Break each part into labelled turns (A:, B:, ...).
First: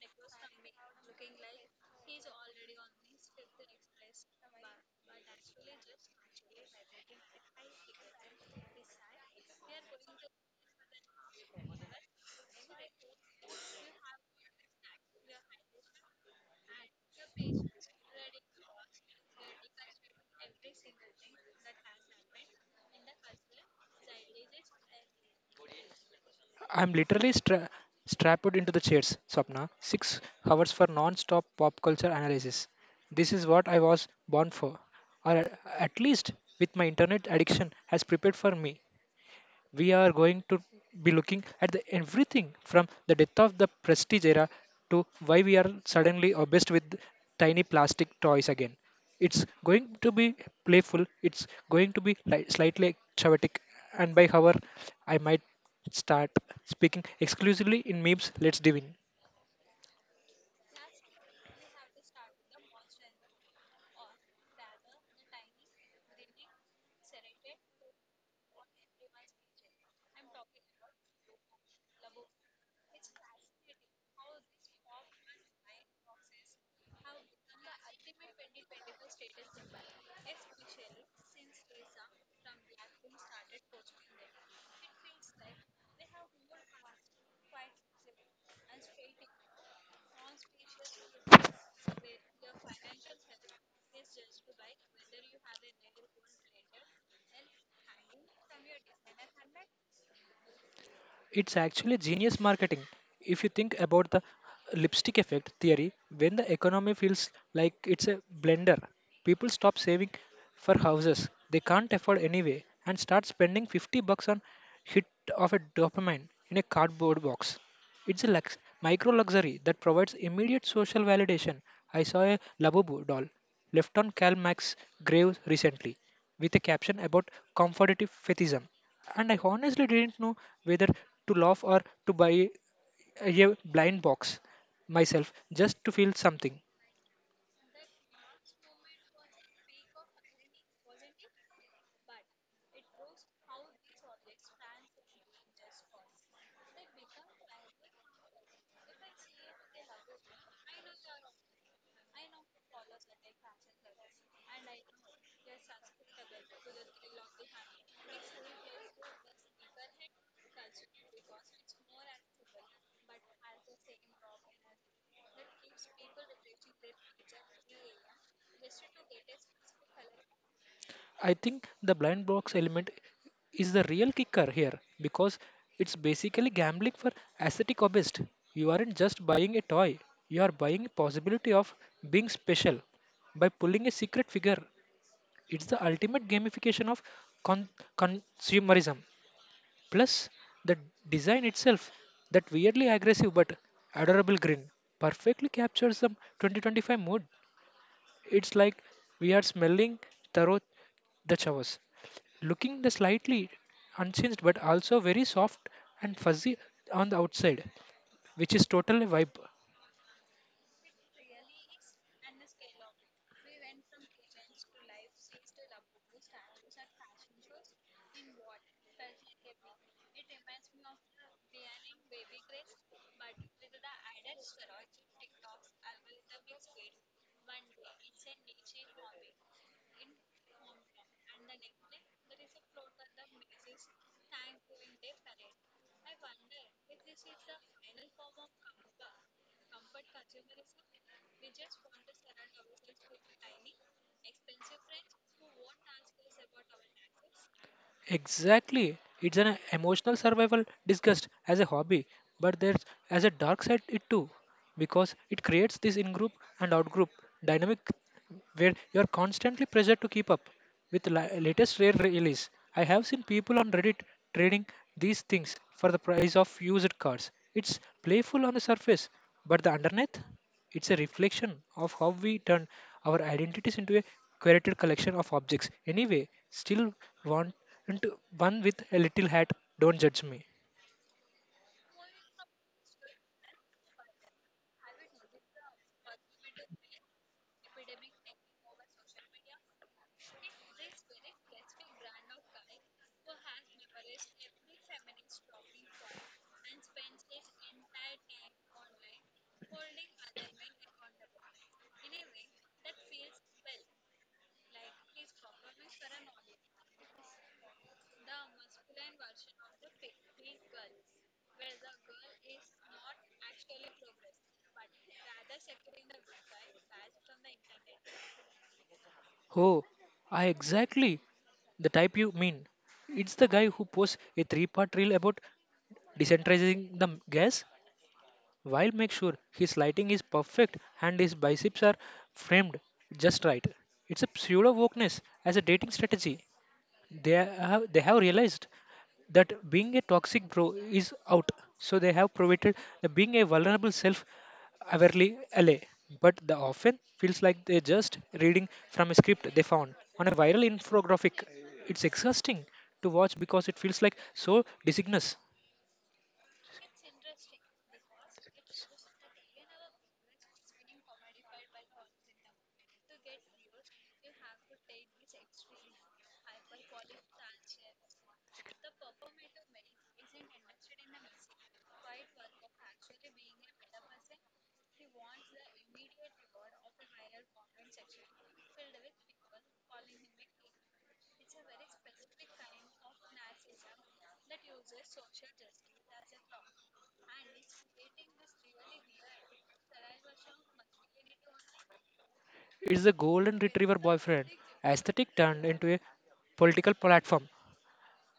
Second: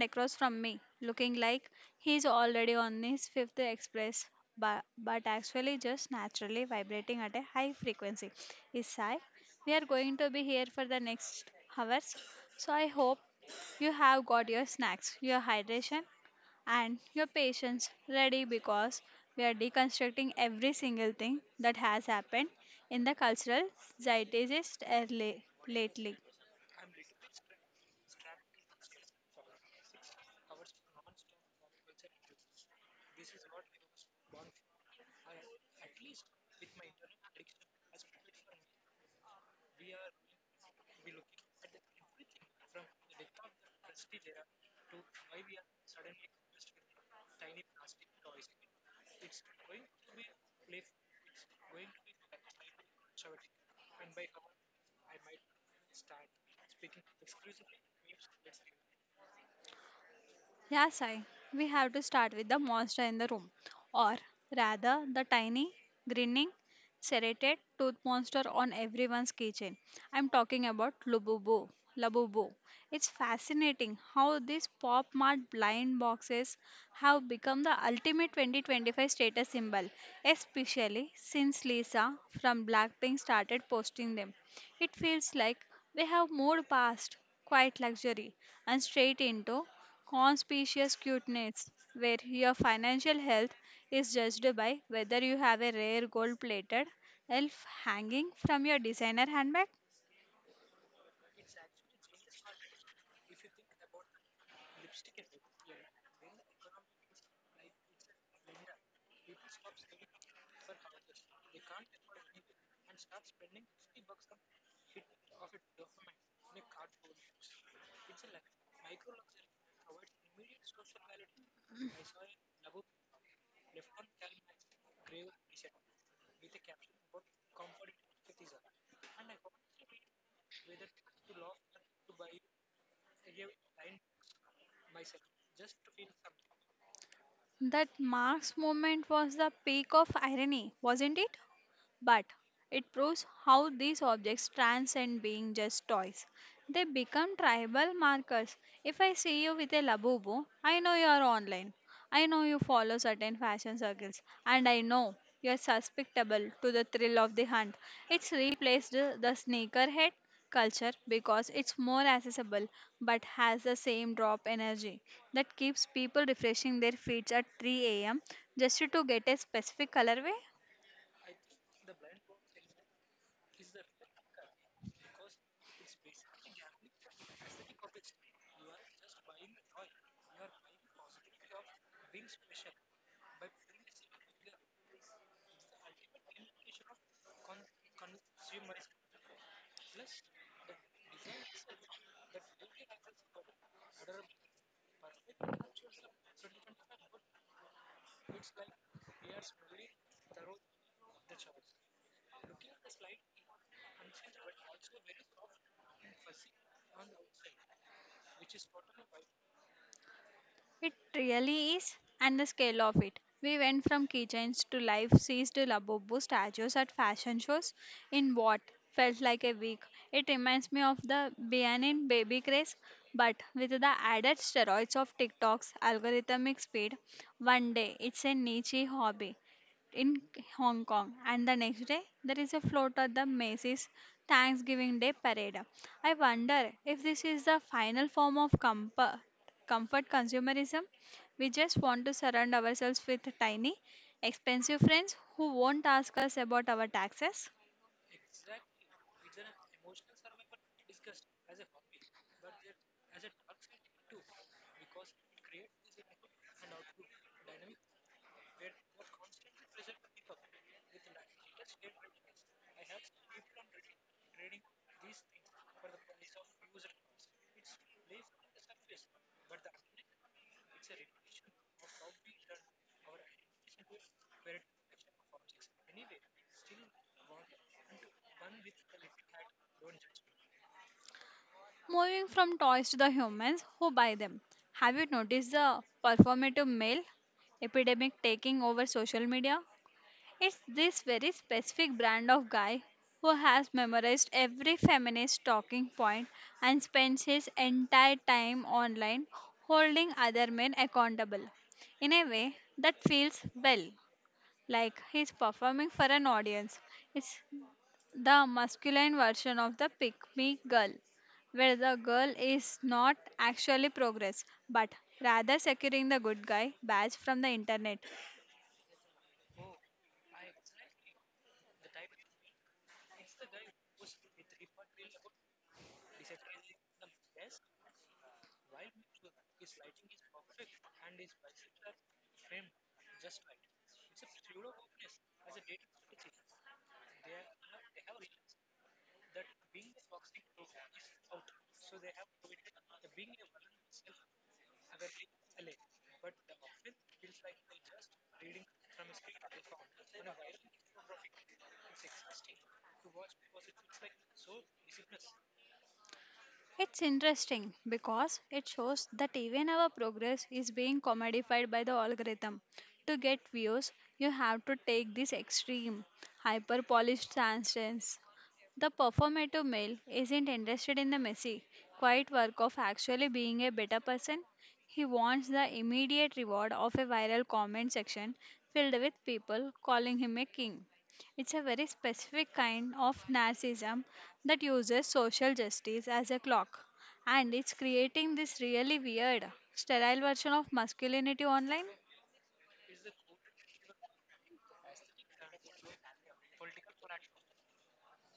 A: across from me, looking like he's already on his fifth express, but actually just naturally vibrating at a high frequency, is Sai. We are going to be here for the next hours, so I hope you have got your snacks, your hydration, and your patience ready because we are deconstructing every single thing that has happened in the cultural zeitgeist early, lately.
B: I'm literally strapped into the chairs, Swapna. 6 hours for non-stop pop culture analysis. This is what I was born for, or at least with my internet addiction has prepared for me we are going to be looking at the everything from the death of the prestige era to why we are suddenly obsessed with tiny plastic toys again. It's going to be playful, it's going to be slightly chaotic, and by hour, I might start speaking exclusively in memes. Let's dive in.
A: Yeah, Sai, we have to start with the monster in the room, or rather, the tiny, grinning, serrated tooth monster on everyone's kitchen. I'm talking about Lububu. Labubu. It's fascinating how these pop mart blind boxes have become the ultimate 2025 status symbol, especially since Lisa from Blackpink started posting them. It feels like we have moved past quiet luxury and straight into conspicuous cuteness, where your financial health is judged by whether you have a rare gold plated elf hanging from your designer handbag.
B: It's actually genius marketing. If you think about the lipstick effect theory, when the economy feels like it's a blender, people stop saving for houses they can't afford anyway and start spending 50 bucks on hit of a dopamine in a cardboard box. It's a micro luxury that provides immediate social validation. I saw a Labubu doll left on Karl Marx's grave recently with a caption about comfortative fetishism. And I honestly didn't know whether to laugh or to buy a blind box myself just to feel something.
A: That Mark's moment was the peak of irony, wasn't it? But it proves how these objects transcend being just toys. They become tribal markers. If I see you with a labubu, I know you are online. I know you follow certain fashion circles, and I know you are susceptible to the thrill of the hunt. It's replaced the sneakerhead culture because it's more accessible but has the same drop energy that keeps people refreshing their feeds at 3 a.m. just to get a specific colorway.
B: I think the blind box element is the real kicker here because it's basically gambling for aesthetic obist. You aren't just buying a toy, you are buying a possibility of being special by pulling a secret figure. It's the ultimate gamification of con- consumerism. Plus, the design itself, that weirdly aggressive but adorable grin, perfectly captures the 2025 mood. It's like we are smelling tarot the chavas looking the slightly unchanged but also very soft and fuzzy on the outside, which is totally vibe.
A: It really is, and the scale of it. We went from keychains to life sized Labubu statues at fashion shows in what felt like a week. It reminds me of the Bianin baby craze, but with the added steroids of TikTok's algorithmic speed. One day it's a niche hobby in Hong Kong, and the next day there is a float at the Macy's Thanksgiving Day parade. I wonder if this is the final form of comfort, comfort consumerism. We just want to surround ourselves with tiny, expensive friends who won't ask us about our taxes.
B: Exactly, it's an emotional survival discussed as a hobby, but there's as a dark side it too. Because it creates this in group and out group dynamic where you are constantly pressured to keep up with the latest rare release. I have seen people on Reddit trading these things for the price of used cars. It's playful on the surface, but the underneath, it's a reflection of how we turn our identities into a curated collection of objects. Anyway, still want and one with a little hat. Don't judge me.
A: Moving from toys to the humans who buy them. Have you noticed the performative male epidemic taking over social media? It's this very specific brand of guy who has memorized every feminist talking point and spends his entire time online holding other men accountable in a way that feels, well, like he's performing for an audience. It's the masculine version of the pick me girl, where the girl is not actually progress but rather securing the good guy badge from the internet.
B: Oh, I exactly the type you mean. It's the guy who posts a three-part reel about decentralizing the gas while make sure his lighting is perfect and his biceps are framed just right. It's a pseudo wokeness as a dating strategy. They have realized that being a toxic bro is out. So they have provided the being a vulnerable self averly LA. But the often feels like they're just reading from a script they found on a viral infographic. It's exhausting to watch because it feels like so disignous.
A: It's interesting because it shows that even our progress is being commodified by the algorithm. To get views, you have to take this extreme, hyper polished stance. The performative male isn't interested in the messy, quiet work of actually being a better person. He wants the immediate reward of a viral comment section filled with people calling him a king. It's a very specific kind of narcissism that uses social justice as a clock. And it's creating this really weird, sterile version of masculinity online.
B: It's the golden retriever boyfriend aesthetic turned into a political platform.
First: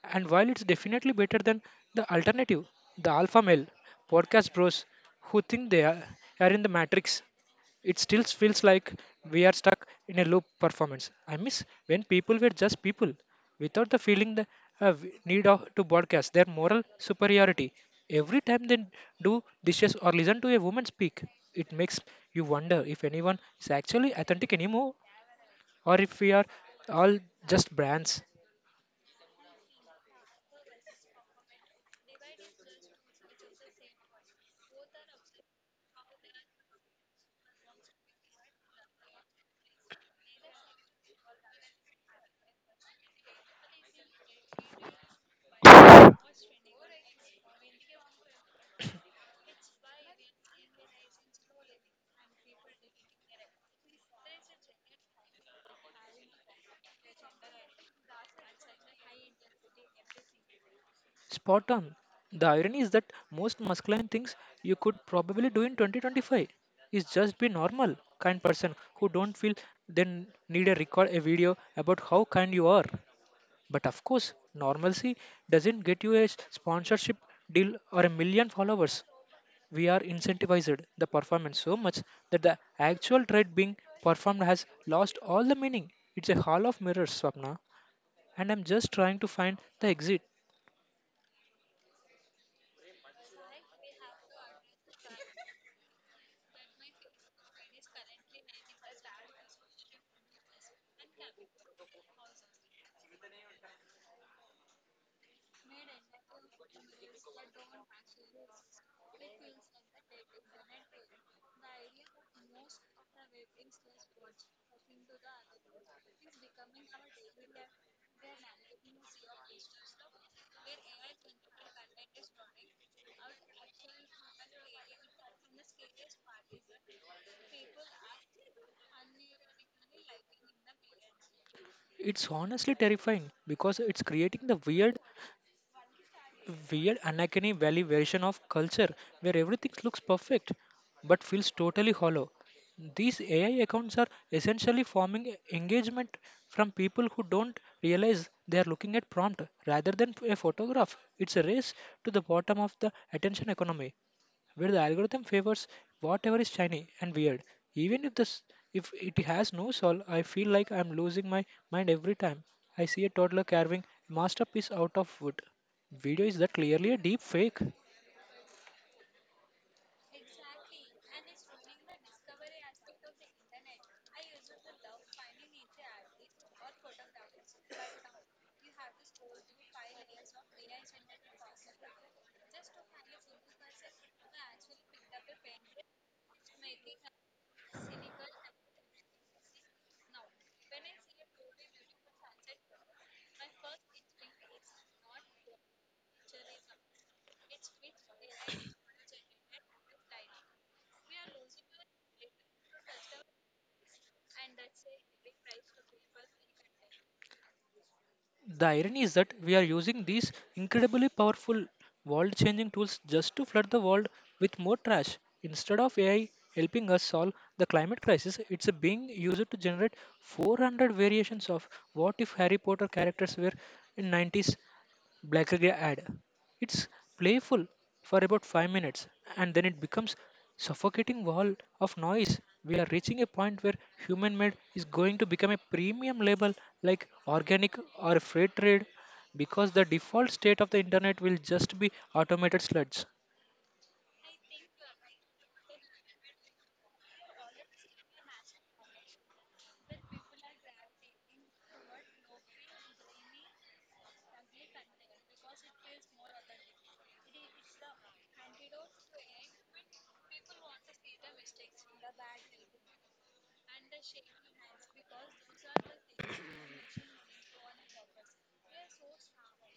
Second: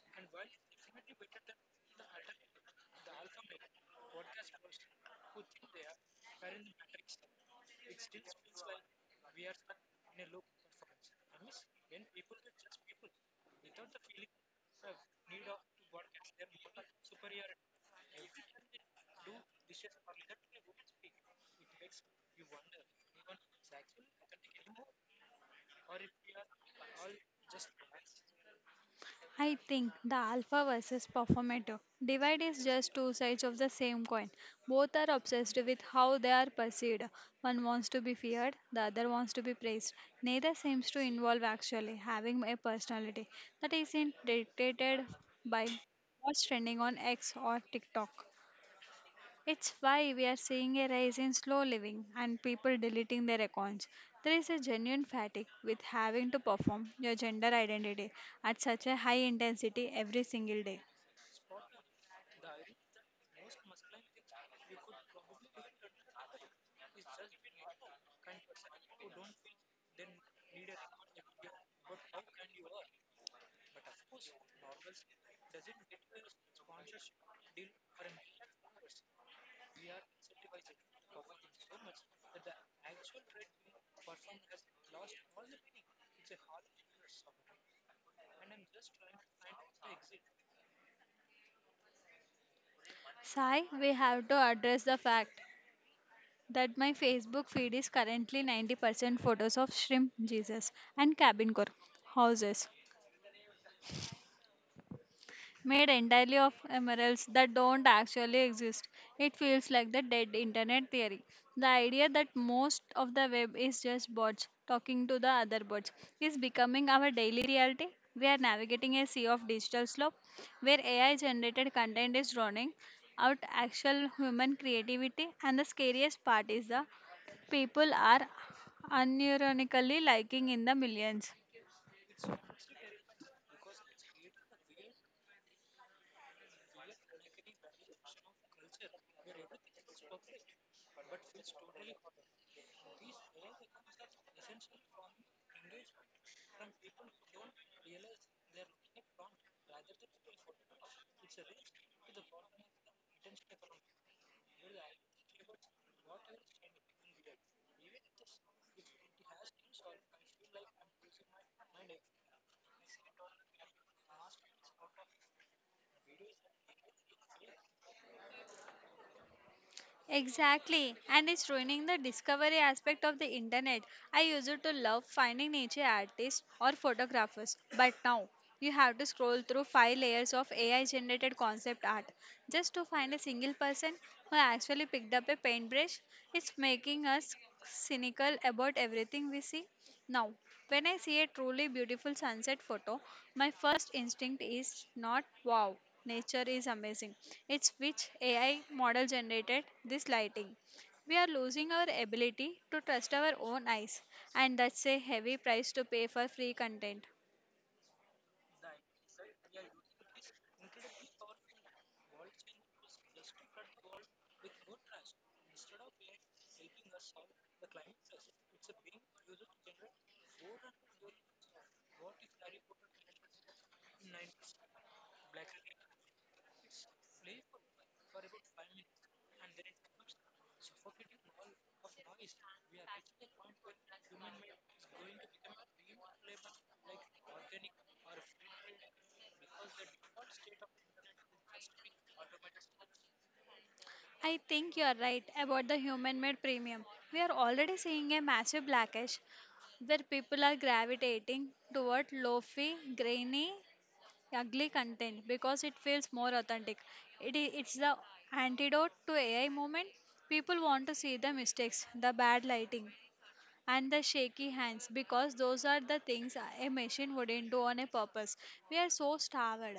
B: And while it's definitely better than the alternative, the alpha male podcast bros who think are in the matrix. It still feels like we are stuck in a loop performance. I miss when people were just people without the feeling the need of, to broadcast their moral superiority. Every time they do dishes or listen to a woman speak, it makes you wonder if anyone is actually authentic anymore or if we are all just brands.
A: I think the alpha versus performative divide is just two sides of the same coin. Both are obsessed with how they are perceived. One wants to be feared, the other wants to be praised. Neither seems to involve actually having a personality that isn't dictated by what's trending on X or TikTok. It's why we are seeing a rise in slow living and people deleting their accounts. There is a genuine fatigue with having to perform your gender identity at such a high intensity every single day.
B: Spot on. The irony is that most masculine things you could probably do in 2025 is just be normal, kind person who don't feel then need a record a video about how kind you are. But of course, normalcy doesn't get you a sponsorship deal or a million followers. We are incentivized the performance so much that the actual trade being performed has lost all the meaning. It's a hall of mirrors, Swapna, and I'm just trying to find the exit.
A: Sai, we have to address the fact that my Facebook feed is currently 90% photos of shrimp Jesus and cabin core houses made entirely of emeralds that don't actually exist. It feels like the dead internet theory. The idea that most of the web is just bots talking to the other bots is becoming our daily reality. We are navigating a sea of digital slop where AI generated content is drowning out actual human creativity, and the scariest part is the people are unironically liking in the millions.
B: It's honestly terrifying because it's creating the weird Anakin Valley version of culture where everything looks perfect but feels totally hollow. These AI accounts are essentially forming engagement from people who don't realize they are looking at prompt rather than a photograph. It's a race to the bottom of the attention economy where the algorithm favors whatever is shiny and weird. Even if this if it has no soul, I feel like I'm losing my mind every time I see a toddler carving a masterpiece out of wood. Video is that clearly a deep fake.
A: Exactly, and it's ruining the discovery aspect of the internet. I used to love finding nature artists or photographers, but now you have to scroll through five layers of AI generated concept art just to find a single person who actually picked up a paintbrush. It's making us cynical about everything we see. Now, when I see a truly beautiful sunset photo, my first instinct is not, wow, nature is amazing. It's, which AI model generated this lighting? We are losing our ability to trust our own eyes, and that's a heavy price to pay for free content.
B: The irony is that we are using these incredibly powerful world changing tools just to flood the world with more trash. Instead of AI helping us solve the climate crisis, it's being used to generate 400 variations of what if Harry Potter characters were in 90s Blackberry ad. It's playful for about 5 minutes and then it becomes suffocating wall of noise. We are reaching a point where human made is going to become a premium label like organic or fair trade because the default state of the internet will just be automated sludge.
A: I think you are right about the human made premium. We are already seeing a massive blackish where people are gravitating toward low-fi, grainy, ugly content because it feels more authentic. It's the antidote to AI moment. People want to see the mistakes, the bad lighting, and the shaky hands because those are the things a machine wouldn't do on a purpose. We are so starved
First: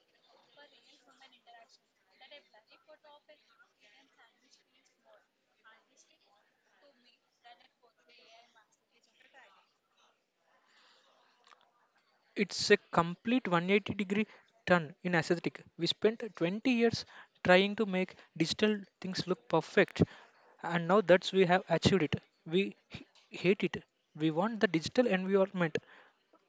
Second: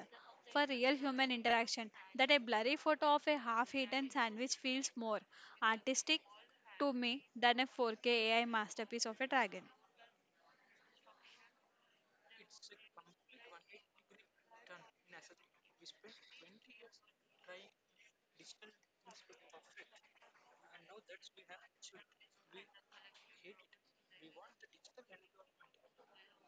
A: for real human interaction that a blurry photo of a half eaten sandwich feels more artistic to me than a 4K AI masterpiece of a dragon.
B: It's a complete 180 degree turn in aesthetic. We spent 20 years trying to make digital things look perfect, and now that we have achieved it, we hate it. We want the digital environment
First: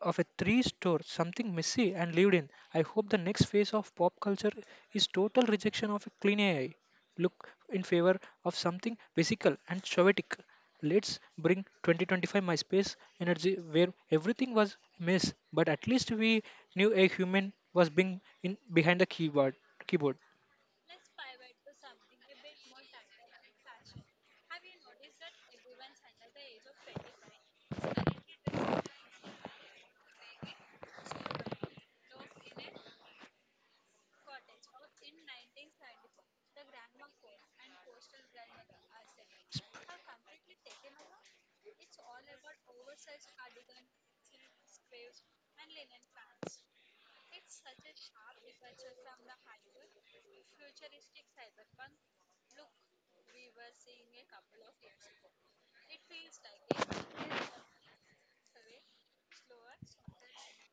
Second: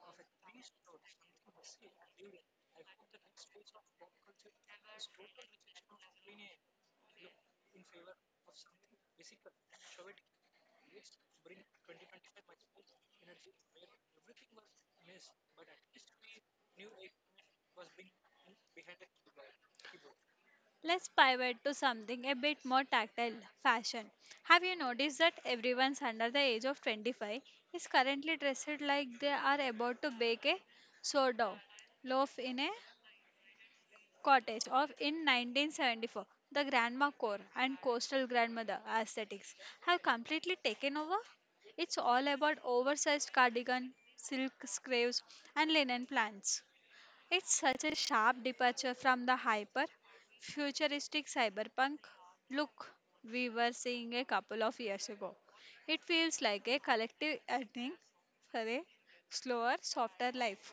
B: of a three store, something messy and lived in. I hope the next phase of pop culture is total rejection of a clean AI. Look in favor of something physical and chaotic. Let's bring 2025 MySpace energy where everything was a mess, but at least we knew a human was being in behind the keyboard. Keyboard.
A: Let's pivot to something a bit more tactile, fashion. Have you noticed that everyone under the age of 25 is currently dressed like they are about to bake a sourdough loaf in a cottage of in 1974? The grandma core and coastal grandmother aesthetics have completely taken over. It's all about oversized cardigan, silk scraves, and linen plants. It's such a sharp departure from the hyper futuristic cyberpunk look we were seeing a couple of years ago. It feels like a collective yearning for a slower, softer life.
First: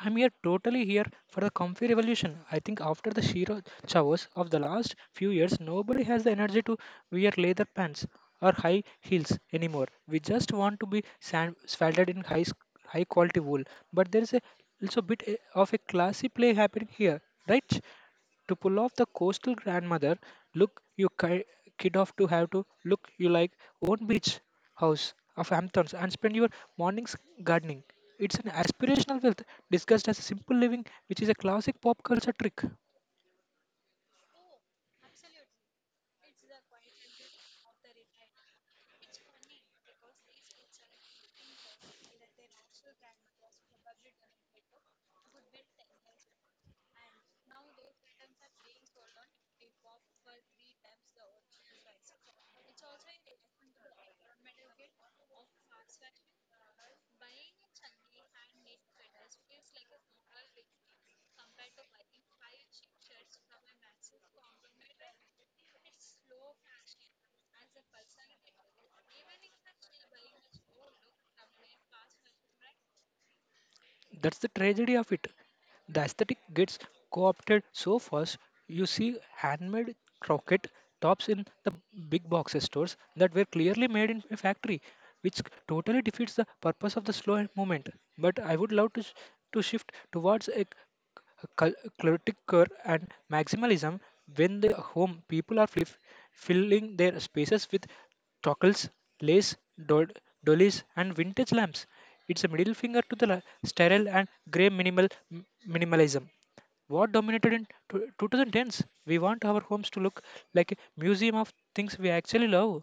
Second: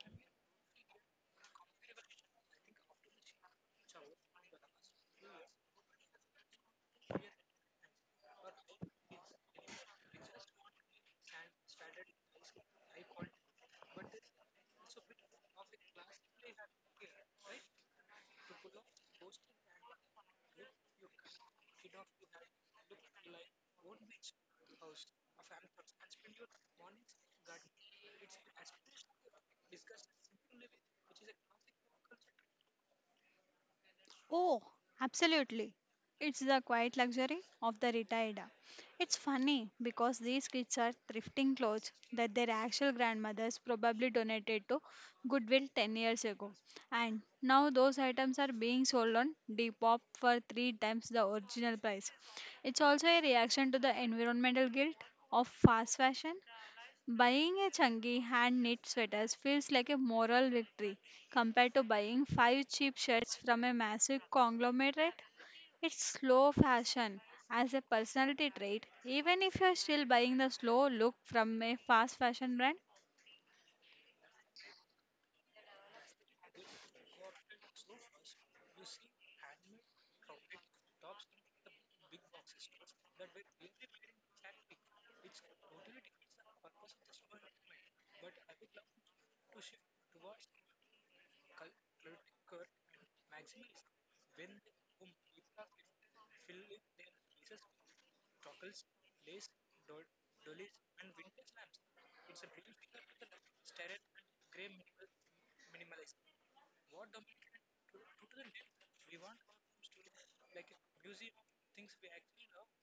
B: I'm here totally here for the comfy revolution. I think after the sheer showers of the last few years, nobody has the energy to wear leather pants or high heels anymore. We just want to be swaddled in high quality wool. But there is a, also a bit of a classy play happening here, right? To pull off the coastal grandmother look you kid off to have to look you like own beach house of Hamptons and spend your mornings gardening. It's an aspirational wealth discussed as simple living, which is a classic pop culture trick.
A: Oh, absolutely. It's the quiet luxury of the retired. It's funny because these kids are thrifting clothes that their actual grandmothers probably donated to Goodwill 10 years ago. And now those items are being sold on Depop for three times the original price. It's also a reaction to the environmental guilt of fast fashion. Buying a chunky hand knit sweater feels like a moral victory compared to buying five cheap shirts from a massive conglomerate. It's slow fashion as a personality trait, even if you're still buying the slow look from a fast fashion brand.
B: That's the tragedy of it. The aesthetic gets co opted so fast, you see handmade croquette tops in the big box stores that were clearly made in a factory, which totally defeats the purpose of the slow movement. But I would love to shift towards a clutter and maximalism when the home people are filling their spaces with toggles, lace, do- dollies, and vintage lamps. It's a middle finger to the sterile and grey minimal minimalism. What dominated in 2010s? We want our homes to look like a museum of things we actually love.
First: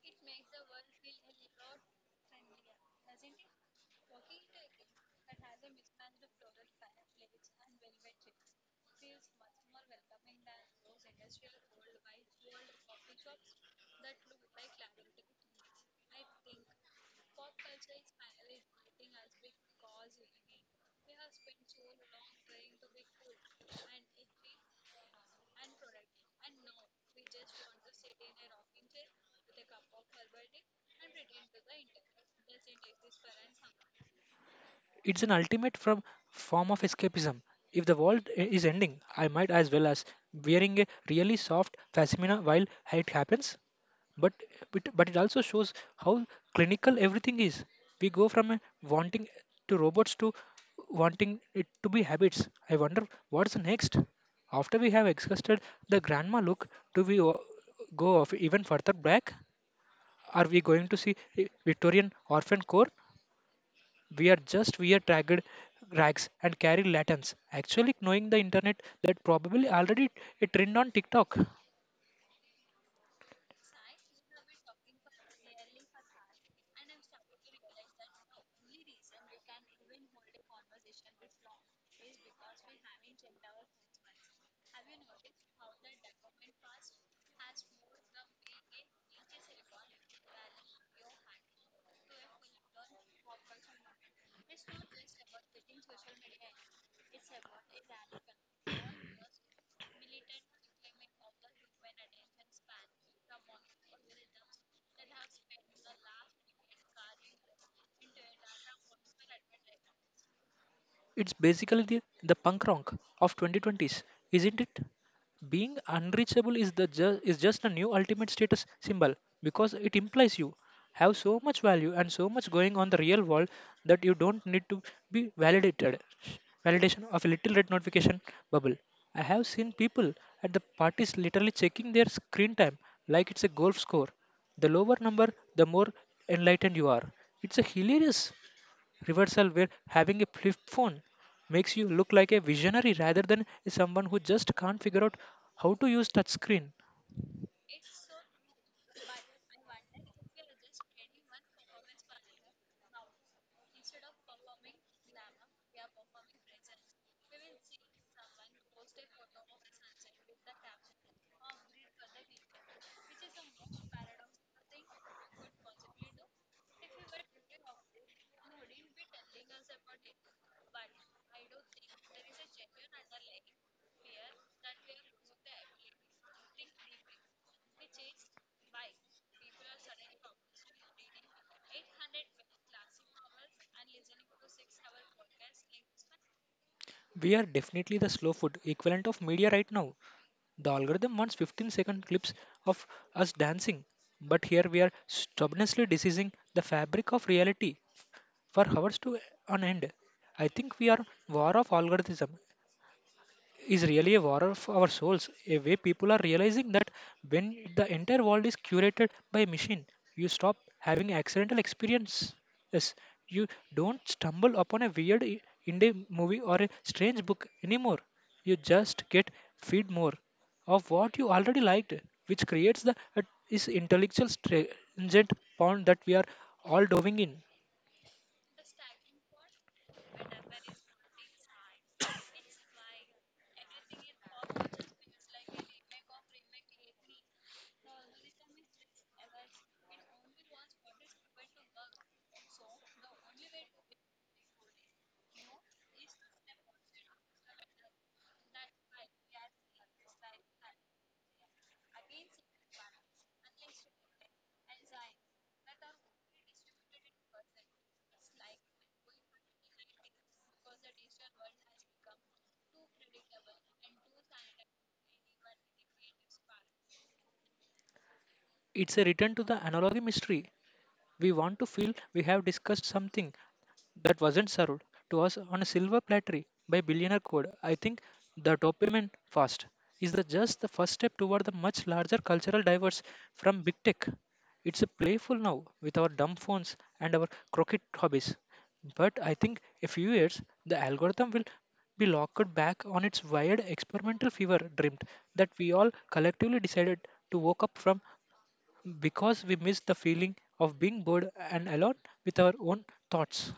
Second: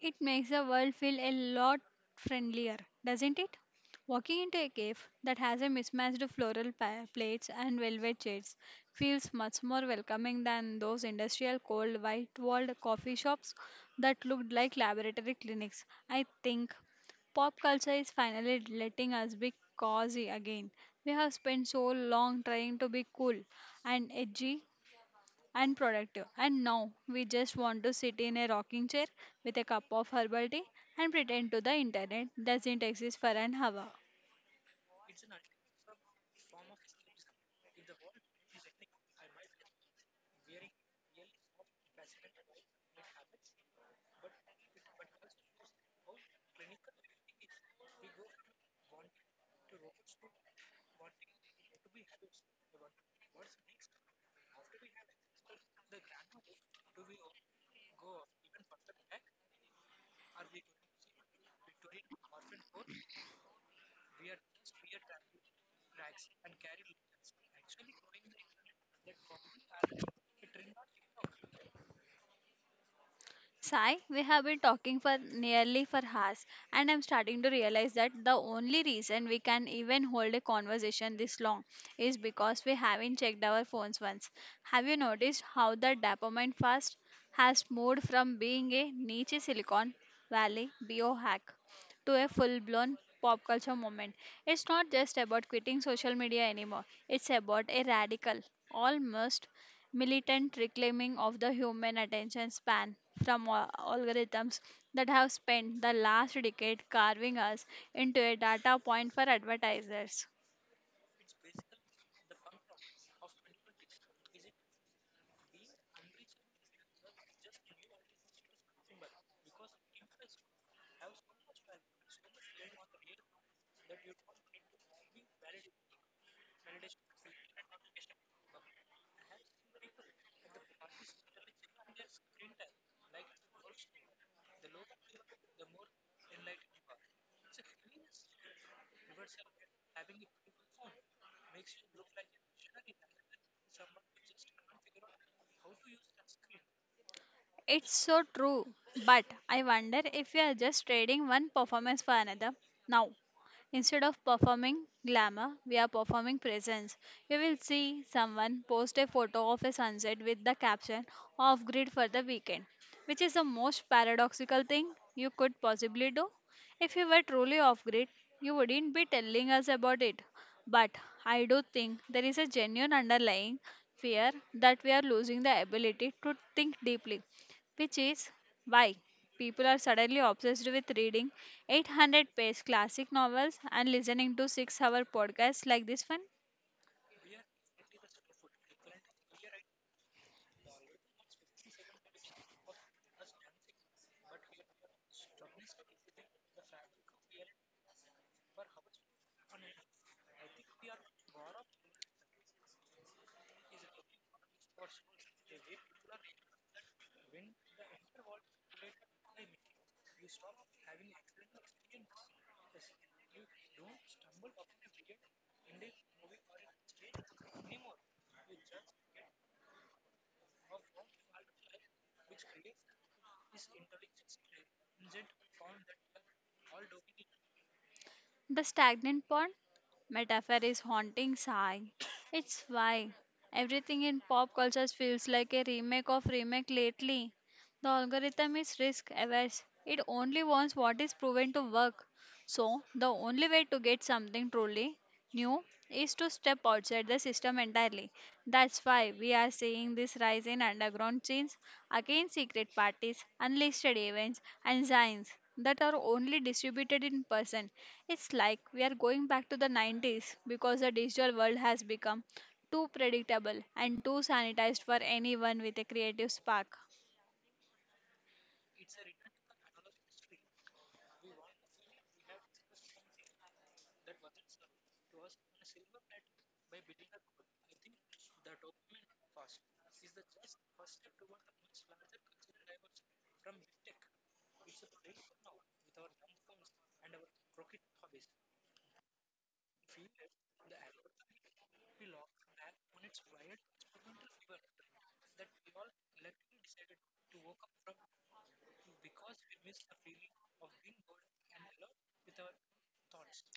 A: It makes the world feel a lot friendlier, doesn't it? Walking into a cave that has a mismatched floral plates and velvet shades feels much more welcoming than those industrial cold white walled coffee shops that looked like laboratory clinics. I think pop culture is finally letting us be cozy again. We have spent so long trying to be cool and edgy and productive. And now we just want to sit in a rocking chair with a cup of herbal tea and pretend to the internet doesn't exist for an hour.
B: It's an ultimate from form of escapism. If the world is ending, I might as well as wearing a really soft pashmina while it happens. But but it also shows how clinical everything is. We go from a wanting to robots to wanting it to be habits. I wonder what's next. After we have exhausted the grandma look, do we go off even further back? Are we going to see a Victorian orphan core? We are just wear ragged rags and carry lanterns. Actually, knowing the internet that probably already a trend on TikTok.
A: Sai, we have been talking for nearly for hours, and I'm starting to realize that the only reason we can even hold a conversation this long is because we haven't checked our phones once. Have you noticed how the dopamine fast has moved from being a niche Silicon Valley biohack to a full-blown pop culture moment? It's not just about quitting social media anymore; it's about a radical, almost militant reclaiming of the human attention span from algorithms that have spent the last decade carving us into a data point for advertisers.
B: It's basically the punk rock of 2020s, isn't it? Being unreachable is the is just a new ultimate status symbol because it implies you have so much value and so much going on the real world that you don't need to be validated. Validation of a little red notification bubble. I have seen people at the parties literally checking their screen time like it's a golf score. The lower number, the more enlightened you are. It's a hilarious reversal where having a flip phone makes you look like a visionary rather than someone who just can't figure out how to use touchscreen.
A: It's so true, but I wonder if we are just trading one performance for another now. Instead of performing glamour, we are performing presence. You will see someone post a photo of a sunset with the caption, off grid for the weekend, which is the most paradoxical thing you could possibly do. If you were truly off grid, you wouldn't be telling us about it. But I do think there is a genuine underlying fear that we are losing the ability to think deeply, which is why people are suddenly obsessed with reading 800-page classic novels and listening to 6 hour podcasts like this one.
B: We are definitely the slow food equivalent of media right now. The algorithm wants 15-second clips of us dancing, but here we are stubbornly diseasing the fabric of reality for hours to an end. I think we are war of algorithm is really a war of our souls, a way people are realizing that when the entire world is curated by machine, you stop having accidental experiences. You don't stumble upon a weird indie movie or a strange book anymore. You just get feed more of what you already liked, which creates the is intellectual stringent pond that we are all diving in.
A: The stagnant pond metaphor is haunting sigh. It's why everything in pop culture feels like a remake of remake lately. The algorithm is risk averse. It only wants what is proven to work. So, the only way to get something truly new is to step outside the system entirely. That's why we are seeing this rise in underground chains against secret parties, unlisted events, and signs that are only distributed in person. It's like we are going back to the 90s because the digital world has become too predictable and too sanitized for anyone with a creative spark.
B: It's a return to the analogy mystery. We want to feel we have discussed something, that wasn't served to us on a silver platter by billionaire code. I think the dopamine fast is the just the first step toward the much larger cultural diverse from big tech. It's a playful now with our dumb phones and our crooked hobbies. But I think a few years the algorithm will be locked back on its wired experimental fever dreamt that we all collectively decided to wake up from because we missed the feeling of being bored and alone with our own thoughts.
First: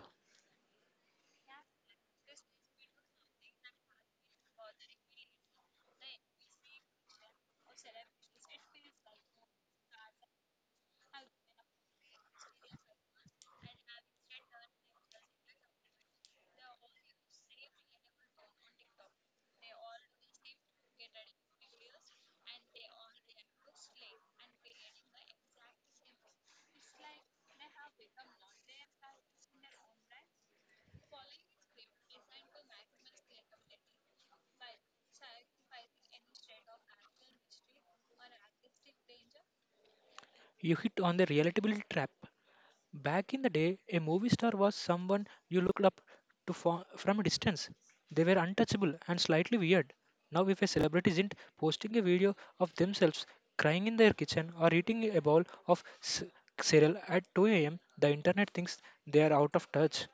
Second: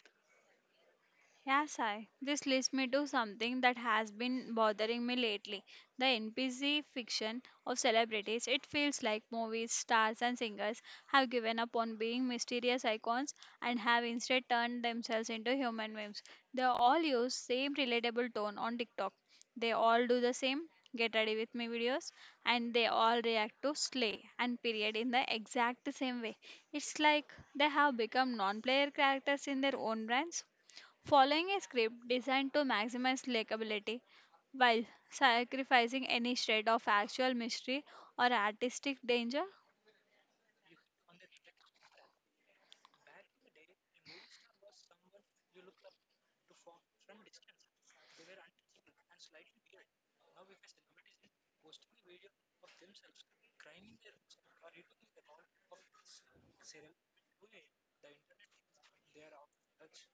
A: Yeah, Sai. This leads me to something that has been bothering me lately, the NPC fiction of celebrities. It feels like movies, stars, and singers have given up on being mysterious icons and have instead turned themselves into human memes. They all use same relatable tone on TikTok. They all do the same get ready with me videos, and they all react to slay and period in the exact same way. It's like they have become non player characters in their own brands, following a script designed to maximize likability while sacrificing any shred of actual mystery or artistic danger.
B: You hit on the relatability trap. Back in the day, a movie star was someone you looked up to from a distance. They were untouchable and slightly weird. Now, if a celebrity isn't posting a video of themselves crying in their kitchen or eating a bowl of cereal at 2 a.m., the internet thinks they are out of touch.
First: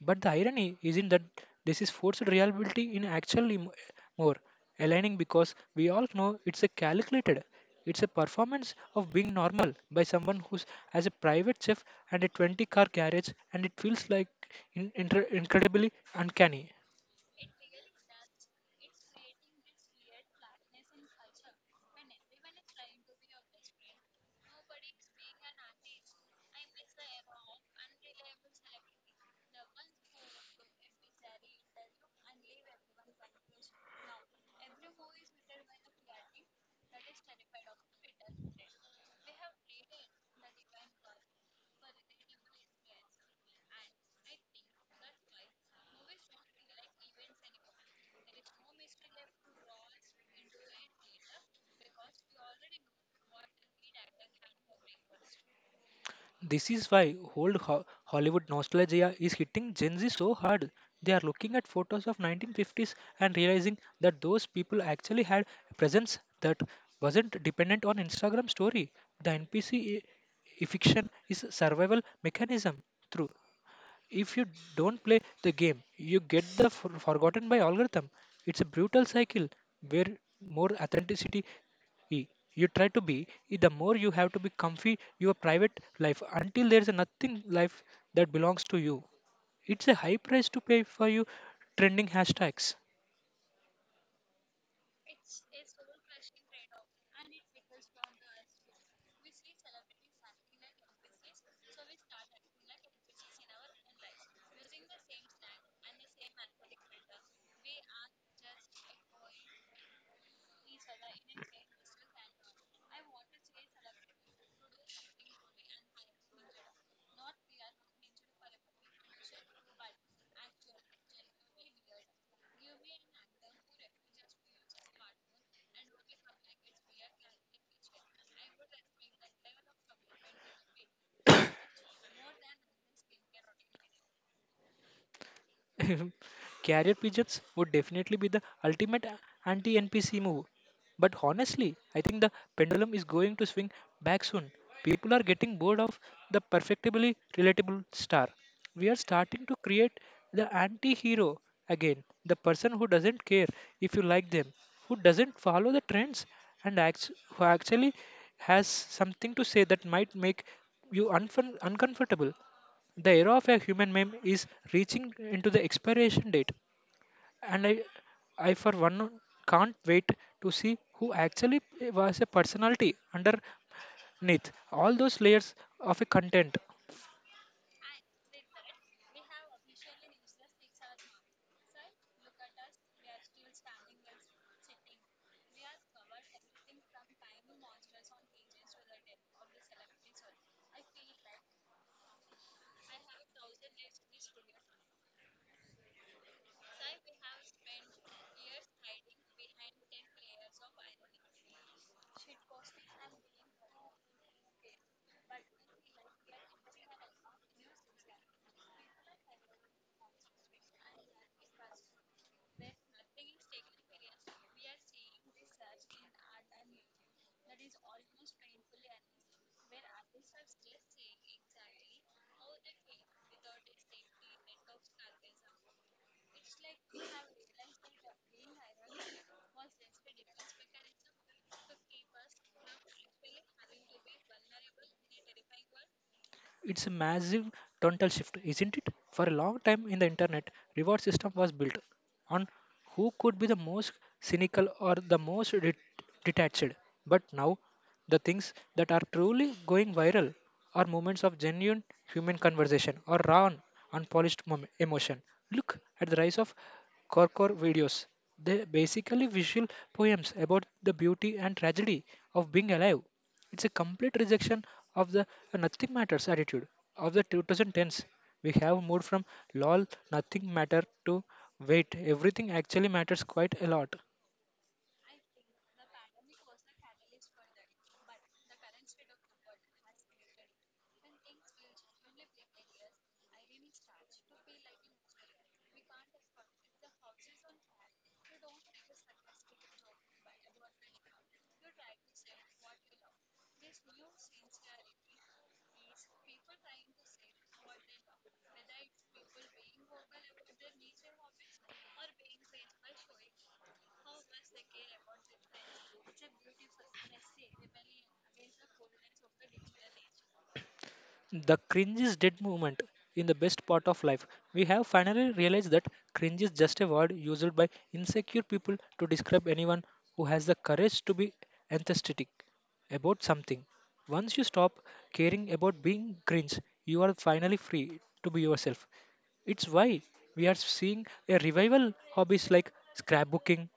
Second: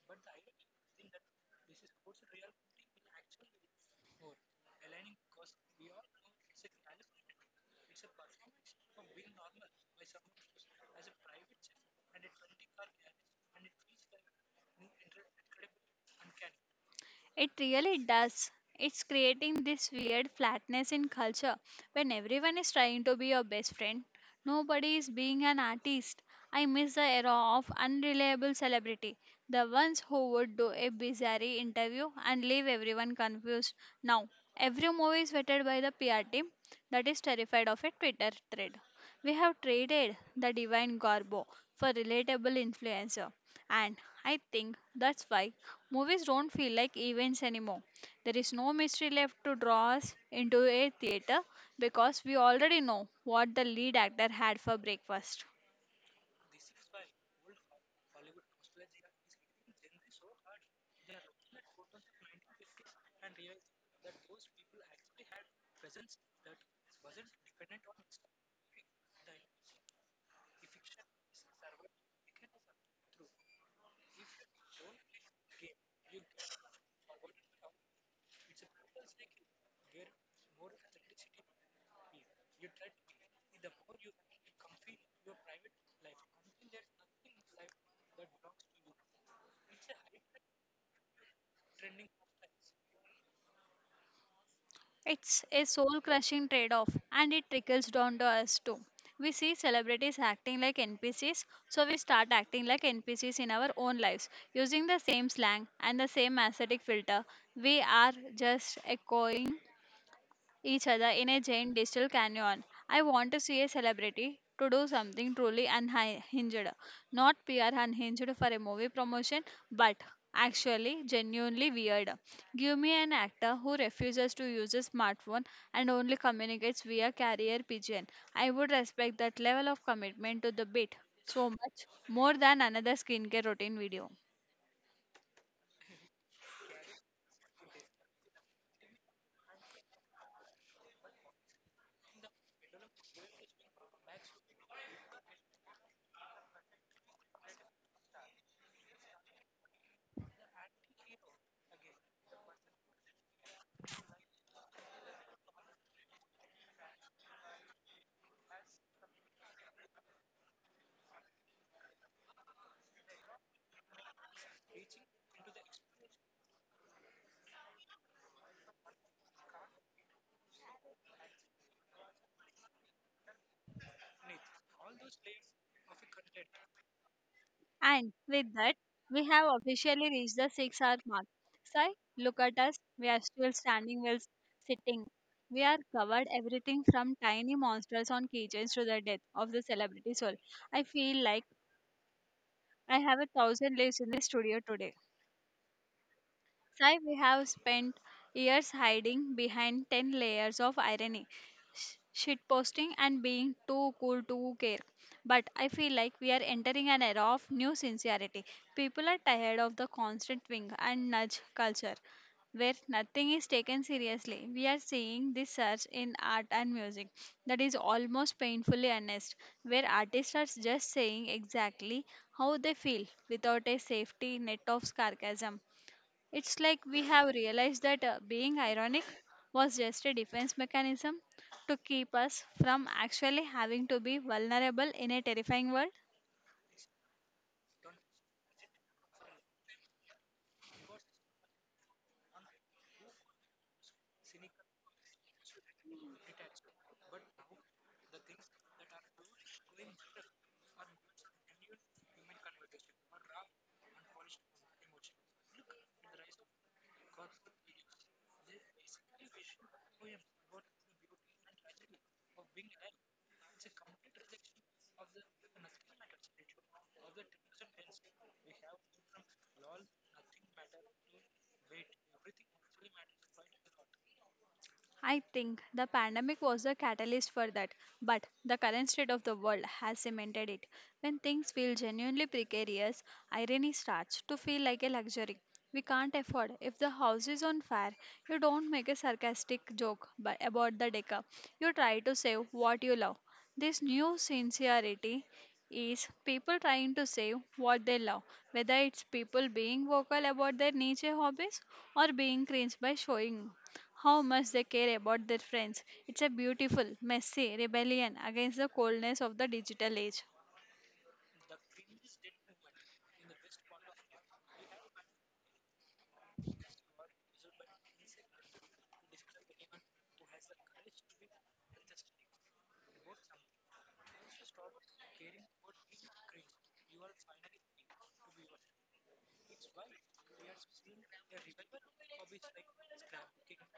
B: But the irony isn't that this is forced reality in actually more aligning because we all know it's a performance of being normal by someone who's as a private chef and a 20 car garage, and it feels like incredibly uncanny.
A: It really does. It's creating this weird flatness in culture. When everyone is trying to be your best friend, nobody is being an artist. I miss the era of unreliable celebrity, the ones who would do a bizarre interview and leave everyone confused. Now, every movie is vetted by the PR team that is terrified of a Twitter thread. We have traded the divine garbo for relatable influencer. And I think that's why movies don't feel like events anymore. There is no mystery left to draw us into a theater, because we already know what the lead actor had for breakfast.
B: This is why old Hollywood nostalgia is hitting Gen Z so hard. They are looking at photos of 1950s and realizing that those people actually had a presence that wasn't dependent on Instagram story. The NPC fiction is a survival mechanism. True. If you don't play the game, you get the forgotten by algorithm. It's a brutal cycle where more authenticity y- you try to be, the more you have to be comfy your private life until there's nothing life that belongs to you. It's a high price to pay for you trending hashtags.
A: It's a soul crushing trade off, and it trickles down to us too. We see celebrities acting like NPCs, so we start acting like NPCs in our own lives. Using the same slang and the same aesthetic filter, we are just echoing each other in a giant digital canyon. I want to see a celebrity to do something truly unhinged, not PR unhinged for a movie promotion, but actually genuinely weird. Give me an actor who refuses to use a smartphone and only communicates via carrier pigeon. I would respect that level of commitment to the bit so much more than another skincare routine video.
B: Carrier pigeons would definitely be the ultimate anti NPC move. But honestly, I think the pendulum is going to swing back soon. People are getting bored of the perfectly relatable star. We are starting to create the anti hero again, the person who doesn't care if you like them, who doesn't follow the trends, and acts, who actually has something to say that might make you uncomfortable. The era of a human meme is reaching into the expiration date, and I for one can't wait to see who actually was a personality underneath all those layers of a content.
A: And with that, we have officially reached the 6-hour mark. Sai, look at us. We are still standing while sitting. We are covered everything from tiny monsters on keychains to the death of the celebrity soul. I feel like I have a thousand lives in the studio today. Sai, we have spent years hiding behind 10 layers of irony, shitposting, and being too cool to care. But I feel like we are entering an era of new sincerity. People are tired of the constant wink and nudge culture where nothing is taken seriously. We are seeing this surge in art and music that is almost painfully honest, where artists are just saying exactly how they feel without a safety net of sarcasm. It's like we have realized that being ironic was just a defense mechanism to keep us from actually having to be vulnerable in a terrifying world.
B: It's a massive tonal shift, isn't it? For a long time in the internet, reward system was built on who could be the most cynical or the most detached. But now, the things that are truly going viral are moments of genuine human conversation or raw, and unpolished emotion. Look at the rise of Korkor videos. They're basically visual poems about the beauty and tragedy of being alive. It's a complete rejection of the nothing matters attitude of the 2010s. We have moved from lol nothing matter to wait everything actually matters quite a lot.
A: I think the pandemic was the catalyst for that, but the current state of the world has cemented it. When things feel genuinely precarious, irony starts to feel like a luxury. We can't afford. If the house is on fire, you don't make a sarcastic joke about the decor. You try to save what you love. This new sincerity is people trying to save what they love, whether it's people being vocal about their niche hobbies or being cringe by showing how much they care about their friends. It's a beautiful, messy rebellion against the coldness of the digital age.
B: The cringe is dead movement in the best part of life. We have finally realized that cringe is just a word used by insecure people to describe anyone who has the courage to be enthusiastic about something. Once you stop caring about being cringe, you are finally free to be yourself. It's why we are seeing a revival hobbies like scrapbooking,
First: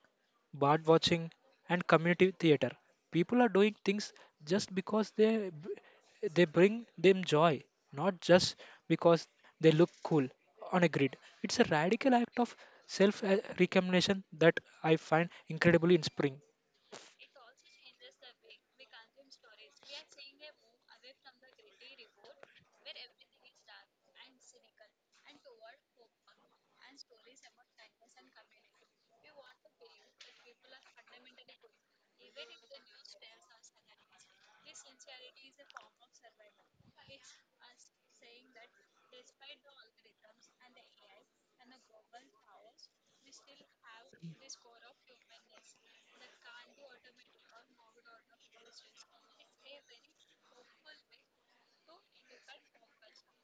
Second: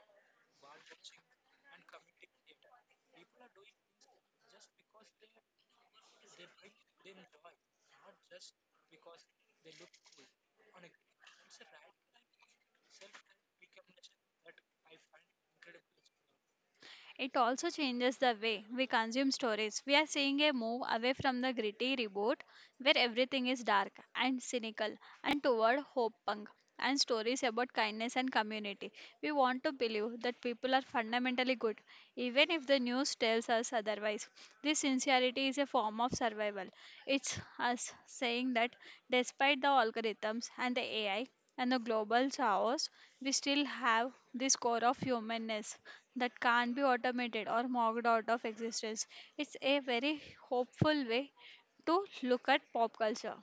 B: bird watching, and community theater. People are doing things just because they bring them joy, not just because they look cool on a grid. It's a radical act of self recrimination that I find incredibly inspiring.
A: It also changes the way we consume stories. We are seeing a move away from the gritty report, where everything is dark and cynical, and toward hope punk and stories about kindness and community. We want to believe that people are fundamentally good, even if the news tells us otherwise. This sincerity is a form of survival. It's us saying that despite the algorithms and the AI and the global chaos, we still have this core of humanness that can't be automated or mocked out of existence. It's a very hopeful way to look at pop culture.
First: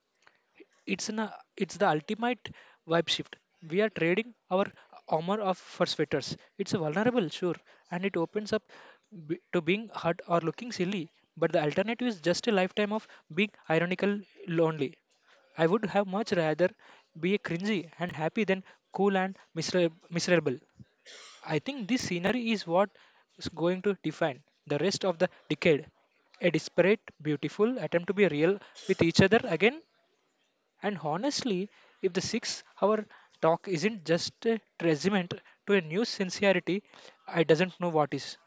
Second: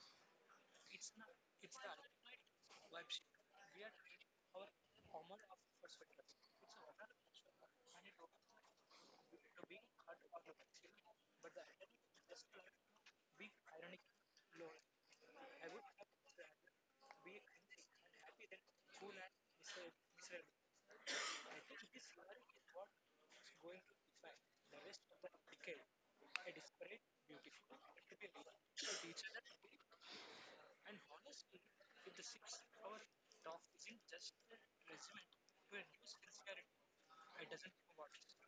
B: It's an it's the ultimate vibe shift, we are trading our armor of for sweaters, it's vulnerable, sure, and it opens up to being hurt or looking silly, but the alternative is just a lifetime of being ironical lonely. I would have much rather be a cringy and happy than cool and miserable. I think this scenery is what is going to define the rest of the decade, a disparate, beautiful attempt to be real with each other again. And honestly, if the 6 hour talk isn't just a testament to a new sincerity, I doesn't know what is.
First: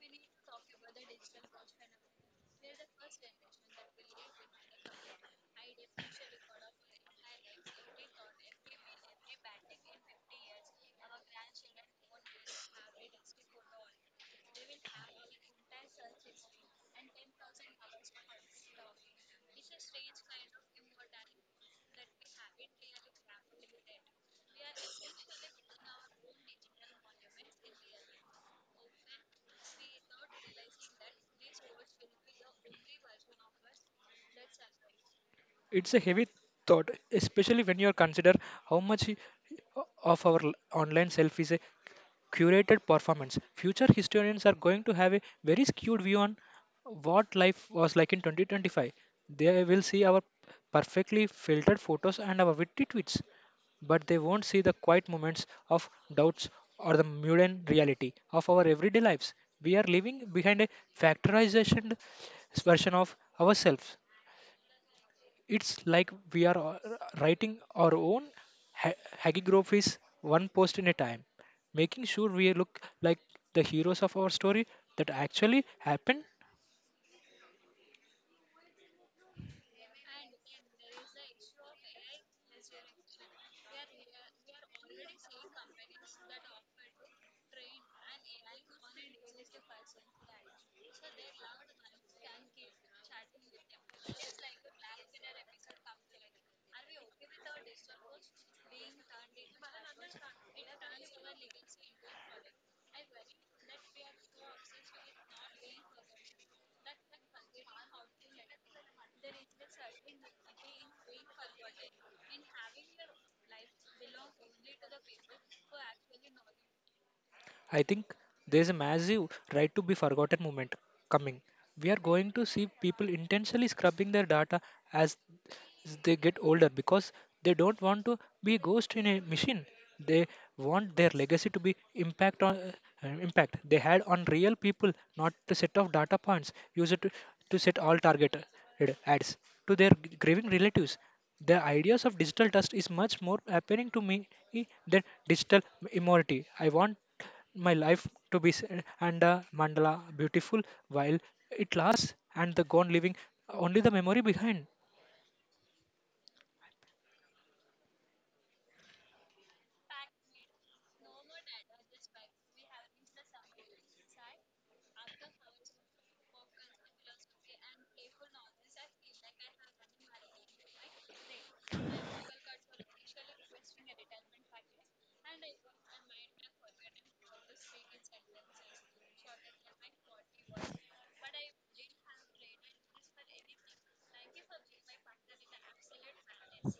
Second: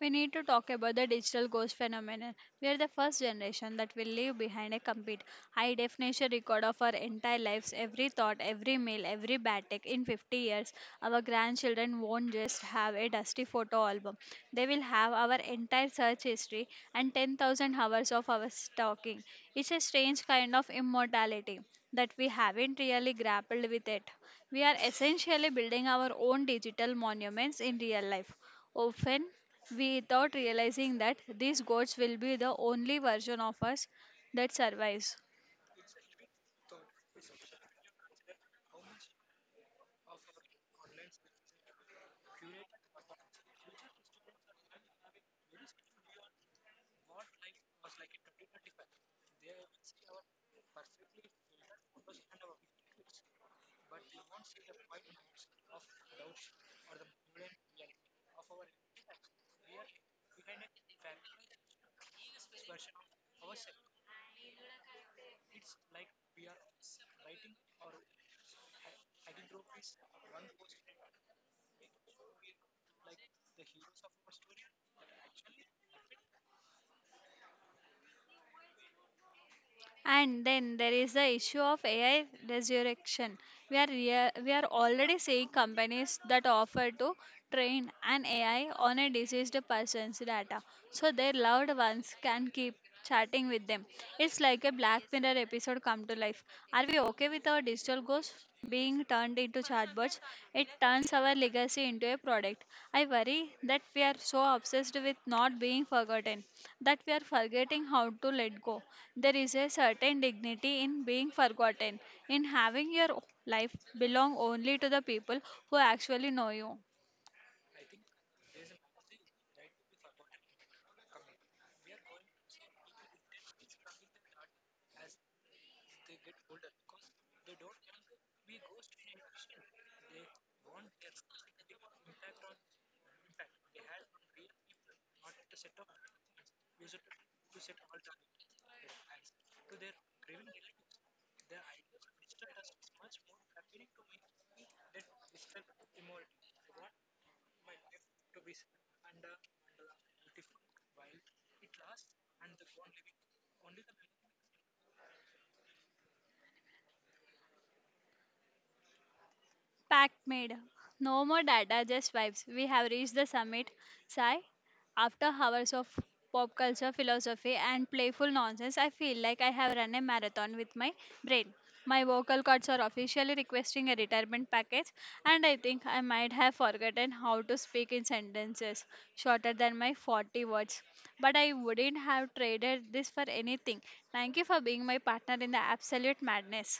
A: We need to talk about the digital ghost phenomenon. We are the first generation that will leave behind a complete high definition record of our entire lives, every thought, every meal, every bad tech. In 50 years, our grandchildren won't just have a dusty photo album. They will have our entire search history and 10,000 hours of our stalking. It's a strange kind of immortality that we haven't really grappled with it. We are essentially building our own digital monuments in real life. Often without realizing that these gods will be the only version of us that survives.
B: It's a heavy thought, especially when you consider how much of our online self is a curated performance. Future historians are going to have a very skewed view on what life was like in 2025. They will see our perfectly filtered photos and our witty tweets, but they won't see the quiet moments of doubts or the mundane reality of our everyday lives. We are living behind a factorization version of ourselves. It's like we are writing our own ha- hagiographies one post in a time, making sure we look like the heroes of our story that actually happened.
A: And then there is the issue of AI resurrection. We are already seeing companies that offer to train an AI on a deceased person's data, so their loved ones can keep chatting with them. It's like a Black Mirror episode come to life. Are we okay with our digital ghosts being turned into chatbots? It turns our legacy into a product. I worry that we are so obsessed with not being forgotten that we are forgetting how to let go. There is a certain dignity in being forgotten, in having your life belong only to the people who actually know you.
B: I think there's a massive right to be forgotten movement coming. We are going to see people intentionally scrubbing their data as they get older because they don't want to be a ghost in a machine. They want their legacy to be impact on impact they had on real people, not a set of data points used to set all targeted ads to their grieving relatives. The ideas of digital trust is much more appealing to me than digital immorality. I want my life to be and the mandala beautiful while it lasts and the gone leaving only the memory behind.
A: Pact made. No more data, just vibes. We have reached the summit. Sigh. After hours of pop culture, philosophy, and playful nonsense, I feel like I have run a marathon with my brain. My vocal cords are officially requesting a retirement package, and I think I might have forgotten how to speak in sentences shorter than my 40 words. But I wouldn't have traded this for anything. Thank you for being my partner in the absolute madness.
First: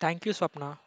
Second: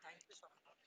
B: Thank you, Swapna.